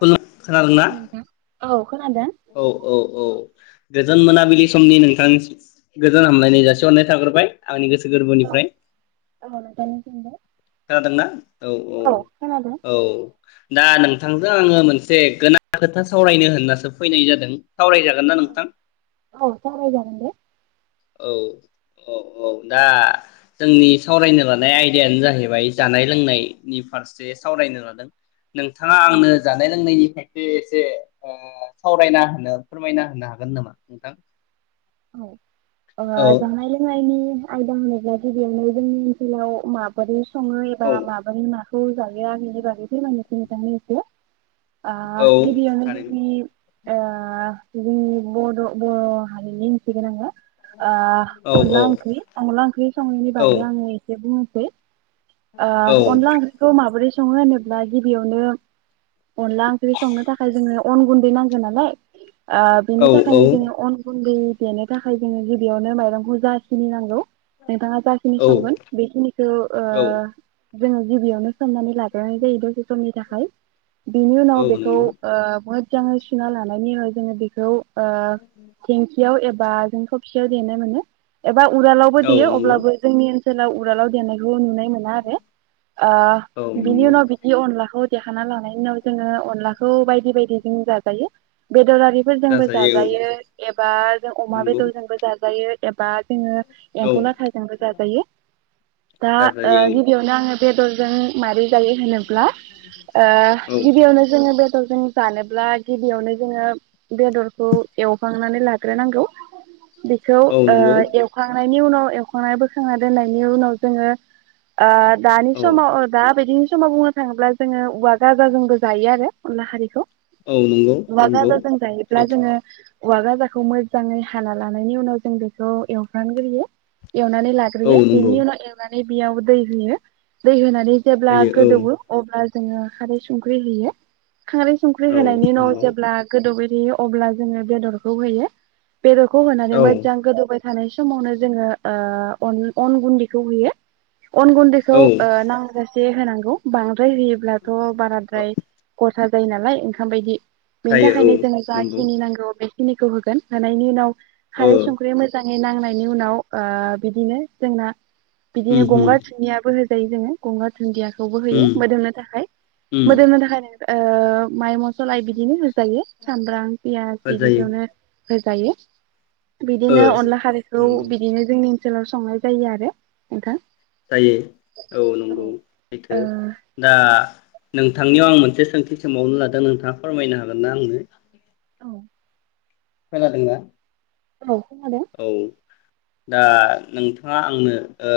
[unintelligible] खोनादों औ ना नोंथां। औ खोनादों औ औ औ गोजोन मोनाबिलि समनि नोंथां गोजोन हामलायनाय जासिहरनाय थाग्रोबाय आंनि गोसो गोसो औ। गोरबोनिफ्राय औ नोंथांनिसिमबो खोनादोंना औ औ औ दा नोंथांजों आङो मोनसे गोनां खोथा सावरायनो होनना सो फैनाय जादों औ सावराय जागोन दे औ औ औ दा जोंनि सावरायनो लानाय आयदायानो जाहैबाय जानाय लोंनायनि फारसे सावरायनो लादों नोंथाङा औ। आंनो जानाय लोंनायनि एसे ओ सावरायना होनो फोरमायना होनो हागोन नामा नोंथां औ औ जानाय लोंनायनि आयदा होनोब्ला गिबियावनो जोंनि ओनसोलाव माबोरै सङो एबा औ माबुरै माखौ जाजाया बेनि बागै फोरमायनो [unintelligible] आ औ गिबियावनो थारैनो जोंनि आ जोंनि बड' बर' हारिनि [unintelligible] ओ औ औ अनला ओंख्रि अनला ओंख्रि संनायनि औ बागै आङो एसे बुं सै ओ औ अनला ओंख्रिखौ माबोरै सङो होनोब्ला गिबियावनो अनला ओंख्रि संनो थाखाय जोङो अन गुनदै नांगौ नालाय आ बिनि थाखायनो औ जोङो अन गुनदै देनो थाखाय जोङो गिबियावनो माइरंखौ जाखिनि नांगौ नोंथाङा जाखिनि संगोन बेखिनिखौ ओ औ जोङो गिबियावनो सोमनानै लाग्रोय जायो दसे समनि था खाय बिनि औ नंगौ उनाव बेखौ औ ओ बुहुद मोजाङै सुना लानायनि उनाव जोङो बेखौ ओ थिंखियाव ए बा जों थुबसियाव देनो मोनो एबा उरालावबो देयो नंगौ अब्लाबो जोंनि ओन सोलाव उरालाव देनायखौ नुनाय मोना आ औ बिनि नंगौ उनाव बिदि अनलाखौ देखाना लानाय उनाव जोङो अनलाखौ बायदि बायदि जों जाजायो बेदरारिफोरजोंबो जाजायो एबा जों अमा नंगौ बेदरजोंबो जाजायो एबा जोङो औ एम्फौ लाथाजोंबो जाजायो दा जाजायो ओ आङो बेदरजों मारै जायो होनोब्ला ओ औ औ गिबियावनो जोङो बे दरजों जानोब्ला गिबियावनो जोङो बेदरखौ एवहांनानै लाग्रोनांगौ बेखौ औ ओ नंगौ एवखांनाय बेनि उनाव एवखांनाय बोखांना दोननायनि उनाव जोङो आ दानि औ समाव दा बिदि समाव बुंनो थाङोब्ला जोङो औवा गाजोंबो जायो आरो अनला खारिखौ औ नंगौ औवा नंगौ गाजाजों जायोब्ला सैथो जोंङो औवा गाजाखौ मोजाङै हाना लानायनि उनाव जों बेखौ एवफ्रानग्रोयो एवनानै औ लाग्रोयो बेनि नंगौ उनाव एवनानै नै बेयाव दै होयो दै होनानै जेब्ला होयो गोदौओ औ अब्ला जोङो खारै संख्रि होयो खारै संख्रै औ होनायनि उनाव नंगौ जेब्ला गोदौबाय यो अब्ला जोङो बेदरखौ होयो बेदरखौ होनानै औ मोजां गोदौबाय थानाय समावनो जोङो ओ अन गुन्न्दैखौ होयो अन गुन्दैखौ औ ओ नां जे होनांगौ बांद्राय होयोब्लाथ' बाराद्राय ग सा जायो नालाय ओंखाम बायदि बेनि जायो थाखायनो औ जोङो नंगौ जाखिनि नांगौ बे खिनिखौ होगोन होनानायनि उनाव ओ खारै संख्रै मोजां नि नांनायनि उनाव ओ बिदिनो जोंना बिदिनो उम गंगार उम धुनियाबो होजा जायो जो गंगार धुनदिया खौबो होयो उम मोदोमनो थाखाय उम मोदोमनो थाखायनो ओ माइ मसला बिदिनो होजायो सामब्राम पियास होजायो बिदिखौनो होजायो बिदिनो ओ अनला खारैखौ नंगौ बिदिनो जोंनि जोलाव संनाय जायो आरो नोंथां जायो औ नंगौ सैथो दा ओ नोंथांनियाव आं मोनसे सोंथि सोंबावनो लादों नोंथाङा फोरमायनो हागोन ना आंनो औ खोनादों ना औ खोनादों औ दा नोंथाङा आंनो ओ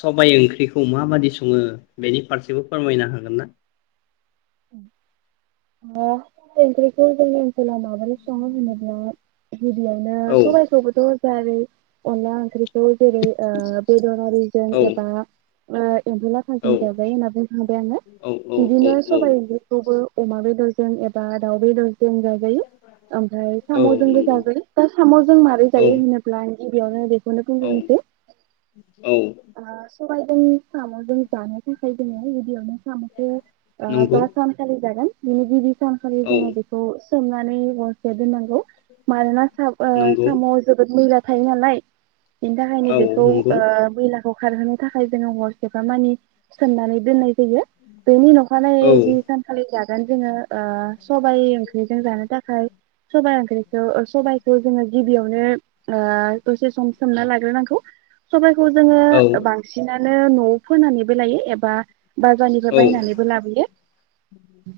सबाय ओंख्रिखौ माबादि सङो बेनि फारसेबो फोरमायनो हागोन ना [unintelligible] सबाय ओंख्रिखौ जोंनि ओनसोलाव माबादि सङो होनबोला गिबियावनो औ सबायखौबोथ' [unintelligible] अनला ओंख्रि खौ जेरै ओ बेदर आरिजों औ एबा ओ एमफौ औ लाथाजों जाजायो होनना बुंखांबाय आङो औ औ औ बिदिनो औ सबाय ओंख्रिखौबो अमा बेदरजों एबा दाउ बेदर जों जाजायो आमफ्राय औ साम'जोंबो नंगौ जाजायो दा साम'जों माबोरै जायो औ होनोब्ला गिबियावनो औ बेख औ [unintelligible] सबायजों साम'जों जानो थाखाय जों गिबियावनो साम'खौ आ नंगौ जा सानखालि जागोन बिनि गिबि सानखालि औ जोङो बेखौ सोमनानै हरसे दोननां गौ मानोना साम ओ नंगौ साम'आव जोबोत मैला थायो नालाय बिनि थाखायनो औ बेखौ नंगौ ओ मैला खौ खारहोनो थाखाय जोङो हरसेफा मानि सोमनानै दोननाय जायो बेनि उनाव [unintelligible] औ जि सानखालि जागोन जोङो ओ सबाइ ओंख्रिजों जानो थाखाय सबाइ ओंख्रि ओ सबाइखौ जोङो गिबियावनो ओ दसे सम सोमना लाग्रोनांगौ सबाइखौ जोङो औ बांसिना नो न'आव फोनानैबो लायो एबा बाजारनिफ्राय औ बायनानै बो लाबोयो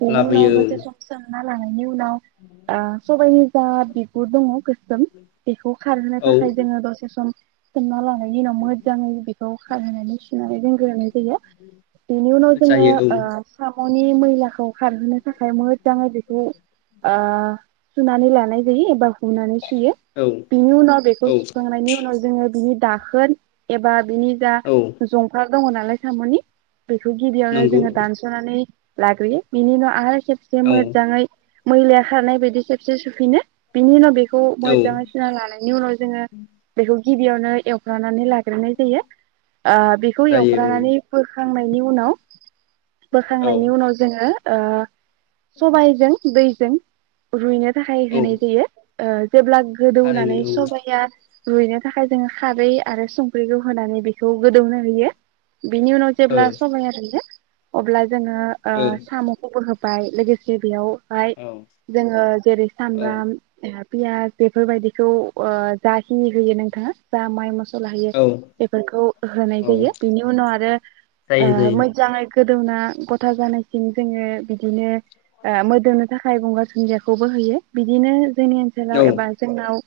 बिनि लाबोयो उनाव दसे सम सोमना [unintelligible] बिनि उनाव आ सबाइनि जा बिगुर दङ गोसोम बेखौ खारहोनो औ थाखाय जोङो दसे सम सोमना लानाय नि उनाव मोजाङै बेखौ खारहोनानै सुनानै दोनग्रोनाय जायो बिनि उनाव जोङो जायो ओ औ साम मनि मैलाखौ खारहोनो थाखाय मोजाङै बेखौ आ सुनानि लायना जायो बा हुनानै सुयो औ बिनि उनाव बेखौ औ सुखांनायनि उनाव जोङो बिनि दाखोन एबा बिनि जा औ जंफार दङ नालाय साम'नि बेखौ गिबियावनो नंगौ जोङो नानै लाग्रोयो बिनिनो उनाव आहाय खेबसे औ मोजाङै मैलाया खारनाय बायदि खेबसे सुफिनो बिनि उनाव बे खौ औ मोजाङै सुना लानायनि उनाव जोङो बेखौ गिबियावनो एवफ्रानानै लाग्रोनाय जायो ओ बिखौ जायो एवफ्रानानै बोखा खांनायनि उनाव औ बोखांनायनि उनाव जोङो ओ सबाइजों दै जों रुयनो थाखाय औ होनाय जायो ओ जेब्ला थारैनो गोदौनानै सबाइ आ रुइनो थाखाय जोङो खारै आरो संख्रिखौ होनानै बे खौ गोदौनो होयो बिनि उनाव औ ओ जेब्ला सबाइआ रुयो अब्ला जोङो ओ साम'खौबो होब बाय लोगोसे बेयाव ओमफाय औ जोङो जेरै औ सामब्राम पियास बेफोरबायदिखौ ओ जाखिनि होयो नोंथाङा जा माइ मस लायो औ बेफोरखौ होनाय औ जायो बेनि उनाव आरो जायो जायो मोजाङै गोदौना गथा जानायसिम जोङो बिदिनो ओ मोदोमनो थाखाय गंगार दुन्दियाखौबो होयो बिदिनो जोंनि ओनसोलाव एबा जोंनाव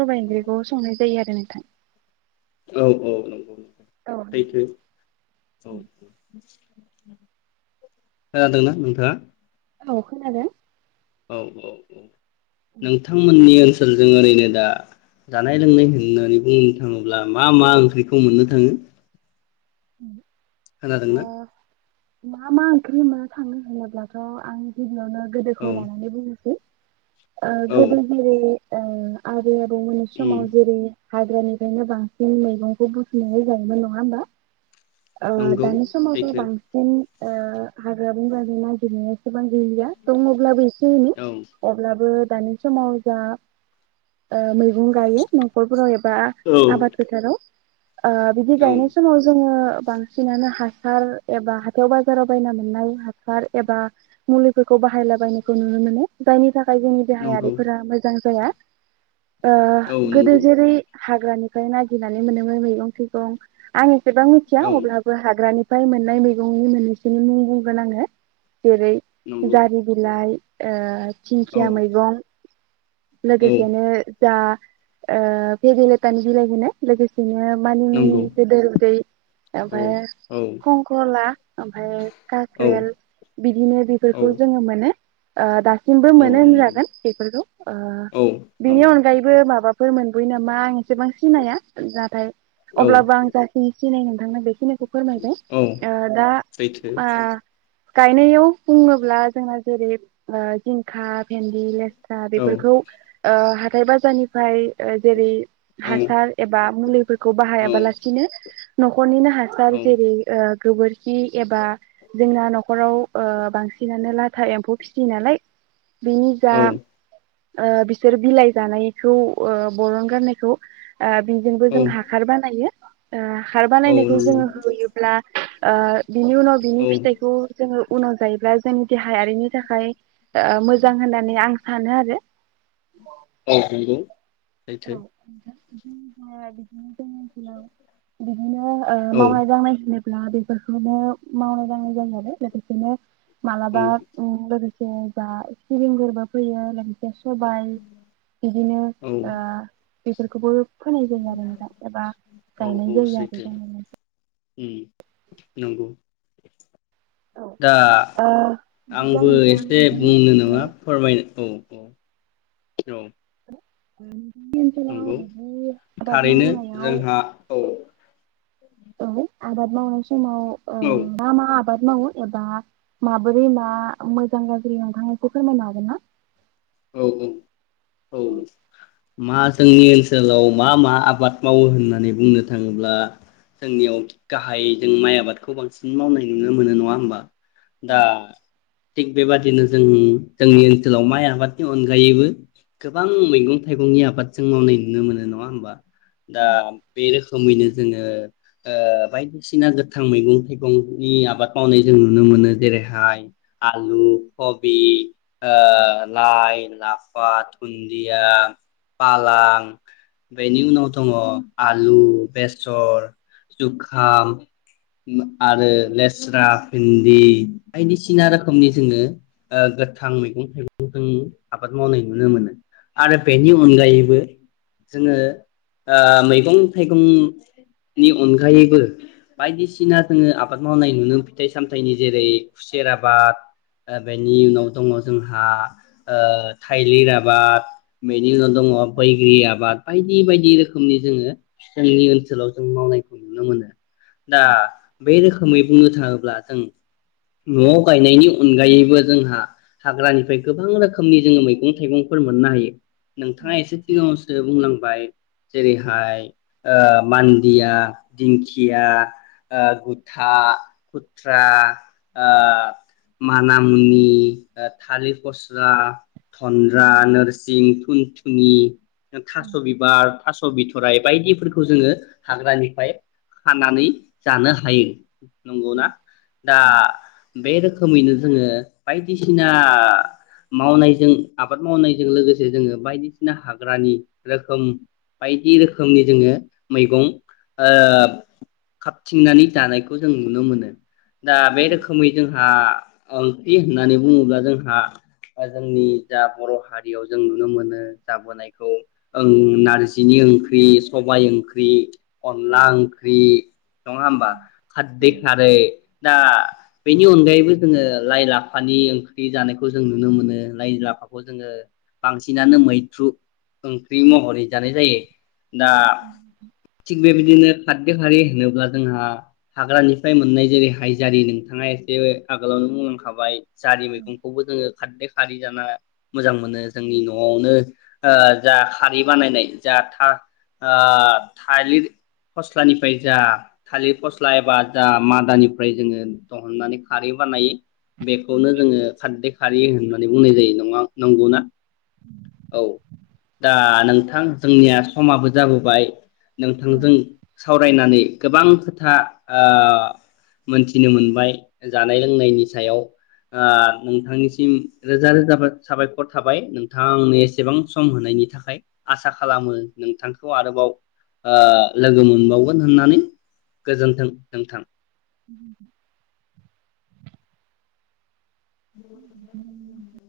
सबाइ ओंख्रिखौ संनाय जायो आरो नोंथां। औ औ नंगौ सैथो औ औ खोनादोंना नोंथाङा? औ खोनादों। औ औ औ नोंथांमोननि ओनस फोर जों ओरैनो दा जानाय लोंनाय होननानै बुंनो थाङोब्ला मा मा ओंख्रिखौ मोननो थाङो? उम खोनादोंंना मा मा ओंख्रि मोनो थांनो होनोब्लाथ' आं गिबियावनो औ गोदोखौ लानानै बुंनोसै। ओ औ गोदो जेरै ओ आ बै आबौ मोनि उम समाव जेरै हाग्रानिफ्रायनो बांसिन मैगंखौ बुथुमनानै जायोमोन नङा होमबा ओ नंगौ दानि समावथ' सैथो बांसिन ओ हाग्रा बंग्रानि नागिरनो सेबां गैलिया दं अब्लाबो एसे एनै औ अब्लाबो दानि समाव जा ओ मैगं गायो न'खरफोराव बा औ आबाद फोथाराव ओ बिदि औ गायनाय समाव जोङो बांसिनानो हासार एबा हाथायाव बाय जाराव बायना मोननाय हासार। एबा मुलिफोरखौ बाहायलाबायनायखौ नुनो मोनो जायनि थाखाय जोंनि नंगौ देहायारिफोरा मोजां जाया। ओ औ गोदो नंगौ जेरै हाग्रानिफ्राय नागिरनानै मोनोमोन मैगं थोयगं आं एसेबां थिया औ अब्लाबो हाग्रानि फ्राय मोननाय मैगंनि मोननैसोनि मुं बुंगोन आङो। जेरै नंगौ जारि बिलाइ ओ औ दिंखिया मैगं औ लोगोसेनो दा ओ भेेदेलेथानि बिलाइखौनो लोगोसेनो मानि मुनि नंगौ गेदेर उनदै औ ओमफाय औ खंखला ओमफाय औ काक्रेल बिदिनो औ बेफोरखौ जोङो मोनो [inaudible] सिमबो औ मोनो नंगौ होनजागोन बेफोरखौ ओ औ बेनि नंगौ अनगायैबो माबाफोर मोनबोयो नामा आं एसेबां सिनाया नाथाय औ अब्लाबो आं जाखिनि सिनायोमोन नोंथांनो बेखौनो फोरमायबाय औ अ दा सैथो आ गायनायाव बुङोब्ला जोंना जेरै ओ जिंखा भिनदि लेस्रा औ बेफोरखौ ओ हाथाइ बाजारनिफ्राय ओ जेरै औ औ हासार एबा मुलिफोरखौ औ बाहायाबालासिनो नख'रनिनो हासार औ जेरै ओ गोबोरखि एबा जोंना न'खराव ओ बांसिनानो लाथा एम्फौ फिसियो नालाय बिनि जा औ ओ बिसोर बिलाइ जानायखौ ओ बरन गारनायखौ आ बिजोंबो जों नंगौ हासार बानायो ओ हासार औ बानायनायखौ नंगौ सैथो जोङो होयोब्ला आ बिनि उनाव बिनि औ फिथाइखौ जोङो उनाव जायोब्ला जोंनि देहायारिनि थाखाय ओ मोजां होननानै आं सानो आरो औ नंगौ औ नोंथां बिदिनो जोंनि ओनसोलाव ओ मावनाय दांनाय होनोब्ला ब्ला बेफोरखौनो मावनाय दांनाय जायो आरो आरो लोगोसेनो मालाबा जा सिलिंगोरोबो फैयो सबाय बिदिनो ओ [inaudible] बेफोरखौबो फोनाय जायो आरो नोंथां एबा गायनाय औ जायो आरो सैथो जों उम नंगौ औ ओ दा बिदिब्ला आंबो नोंथां एसे बुंनो नोंथांमोननि नङा ओनसोलाव फोरमायनो औ औ औ उम नंगौ थारैनो मावनायाव जोंहा औ औ आबाद मावनाय स समाव ओ औ मा मा आबा आबाद मावो एबा माबोरै मा मोजां गाज्रि नोंथां बेखौ फोरमायनो हागोन ना औ औ औ मा जोंनि ओनसोलाव मा मा आबाद मावो होननानै बुंनो थाङोब्ला जोंनियाव गाहाय जों माइ आबादखौ बांसिन मावनाय नुनो मोनो नङा होमबा दा थिग बेबादिनो जों जोंनि ओनसोलाव माइ आबाद नि अनगायैबो गोबां मैगं थाइगंनि आबाद जों मावनाय नुनो मोनो नङा होमबा दा बे रोखोमैनो जोङो ओ बायदिसिना गोथां मैगं थाइगंनि आबाद मावनाय जों नुनो मोनो जेरैहाय आलु कबि आ लाइ लाफा थुन्दिया फालां बेनि उनाव दङ आलु बेसर जुखाम आरो लेस्रा भिन्दि बायदिसिना रोखोमनि जोङो ओ गोथां मैगं थाइगं जोंनि आबाद मावनाय नुनो मोनो आरो बेनि अनगायैबो जोङो ओ मैगं थाइगंनि अनगायैबो बायदिसिना जोङो आबाद मावनाय नुनो फिथाइ सामथाइनि जेरै खुसेर आबाद ओ बेनि उनाव दङ जोंहा ओ थाइलिर आबाद बेनि उनाव दङ बैग्रि आबाद बायदि बायदि रोखोमनि जोङो जोंनि ओनसोलाव जों मावनायखौ नुनो मोनो दा बे रोखोमै बुंनो थाङोब्ला जों न'आव गायनायनि अनगायैबो जोंहा हाग्रानिफ्राय गोबां रोखोमनि जोङो मैगं थाइगंफोर मोननो हायो नोंथाङा एसे सिगाङावसो बुंलांबाय जेरै हाय आ मान्दिया दिंखिया ओ गुद था आ आ मानामुनि ओ थालिर फस्ला, थन्द्रा, नोरसिं, थुनथुनि, थास' बिबार, थास स' बिथराय बायदिफोरखौ जोङो हाग्रानिफ्राय खानानै जानो हायो। नंगौना दा बे रोख खोमैनो जोङो बायदिसिना मावनायजों आबाद मावनायजों लोगोसे जोङो बायदिसिना हाग्रानि रोखोम बायदि रोखोमनि जोङो मैगं ओ खाबथिंनानै जानायखौ जों नुनो मोनो। दा बे रोखोमै जोंहा ओंख्रि होननानै बुङोब्ला जोंहा ओ जोंनि जा बर' हारियाव जों नुनो मोनो जाबोनायखौ ओं नारजिनि ओंख्रि सबाय ओंख्रि। अनला ओंख्रि नङा होमबा खारदै खारै दा बेनि अनगायैबो जोङो लाइ लाफानि ओंख्रि जानायखौ जों नुनो मोनो लाइ लाफाखौ जोङो बांसिनानो मैथ्रु ओंख्रि महरै जानाय जायो। दा थिग बेबिदिनो खारदै खारि होनोब्ला जोंहा हाग्रानिफ्राय मोननाय जेरै हाइ जारि नोंथाङा एसे आगोलावनो बुंलांखाबाय। जारि मैगंखौबो खारदै खारै जाना मोजां मोनो जोंनि न'आवनो ओ जा खारै बानायनाय जा था ओ थालिर फस्लानिफ्राय जा थालिर फस्ला एबा जा मादानिफ्राय जोङो दहननानै खारै बानायो। बेखौनो जोङो खारदै दै होननानै बुंनाय जायो नङा नंगौना औ दा नोंथां जोंनिया समाबो जाबोबाय। नोंथांजों सावरायनानै गोबां खोथा ओ मोनथिनो मोनबाय जानाय लोंनायनि सायाव ओ नोंथांनिस सिम रोजा रोजा बा साबायखर थाबाय नोंथांनो एसेबां सम होनायनि थाखाय आसा खालामो नोंथांखौ आरोबाव ओ लोगो मोनबावगोन होननानै गोजोनथों नोंथां। [inaudible] [inaudible]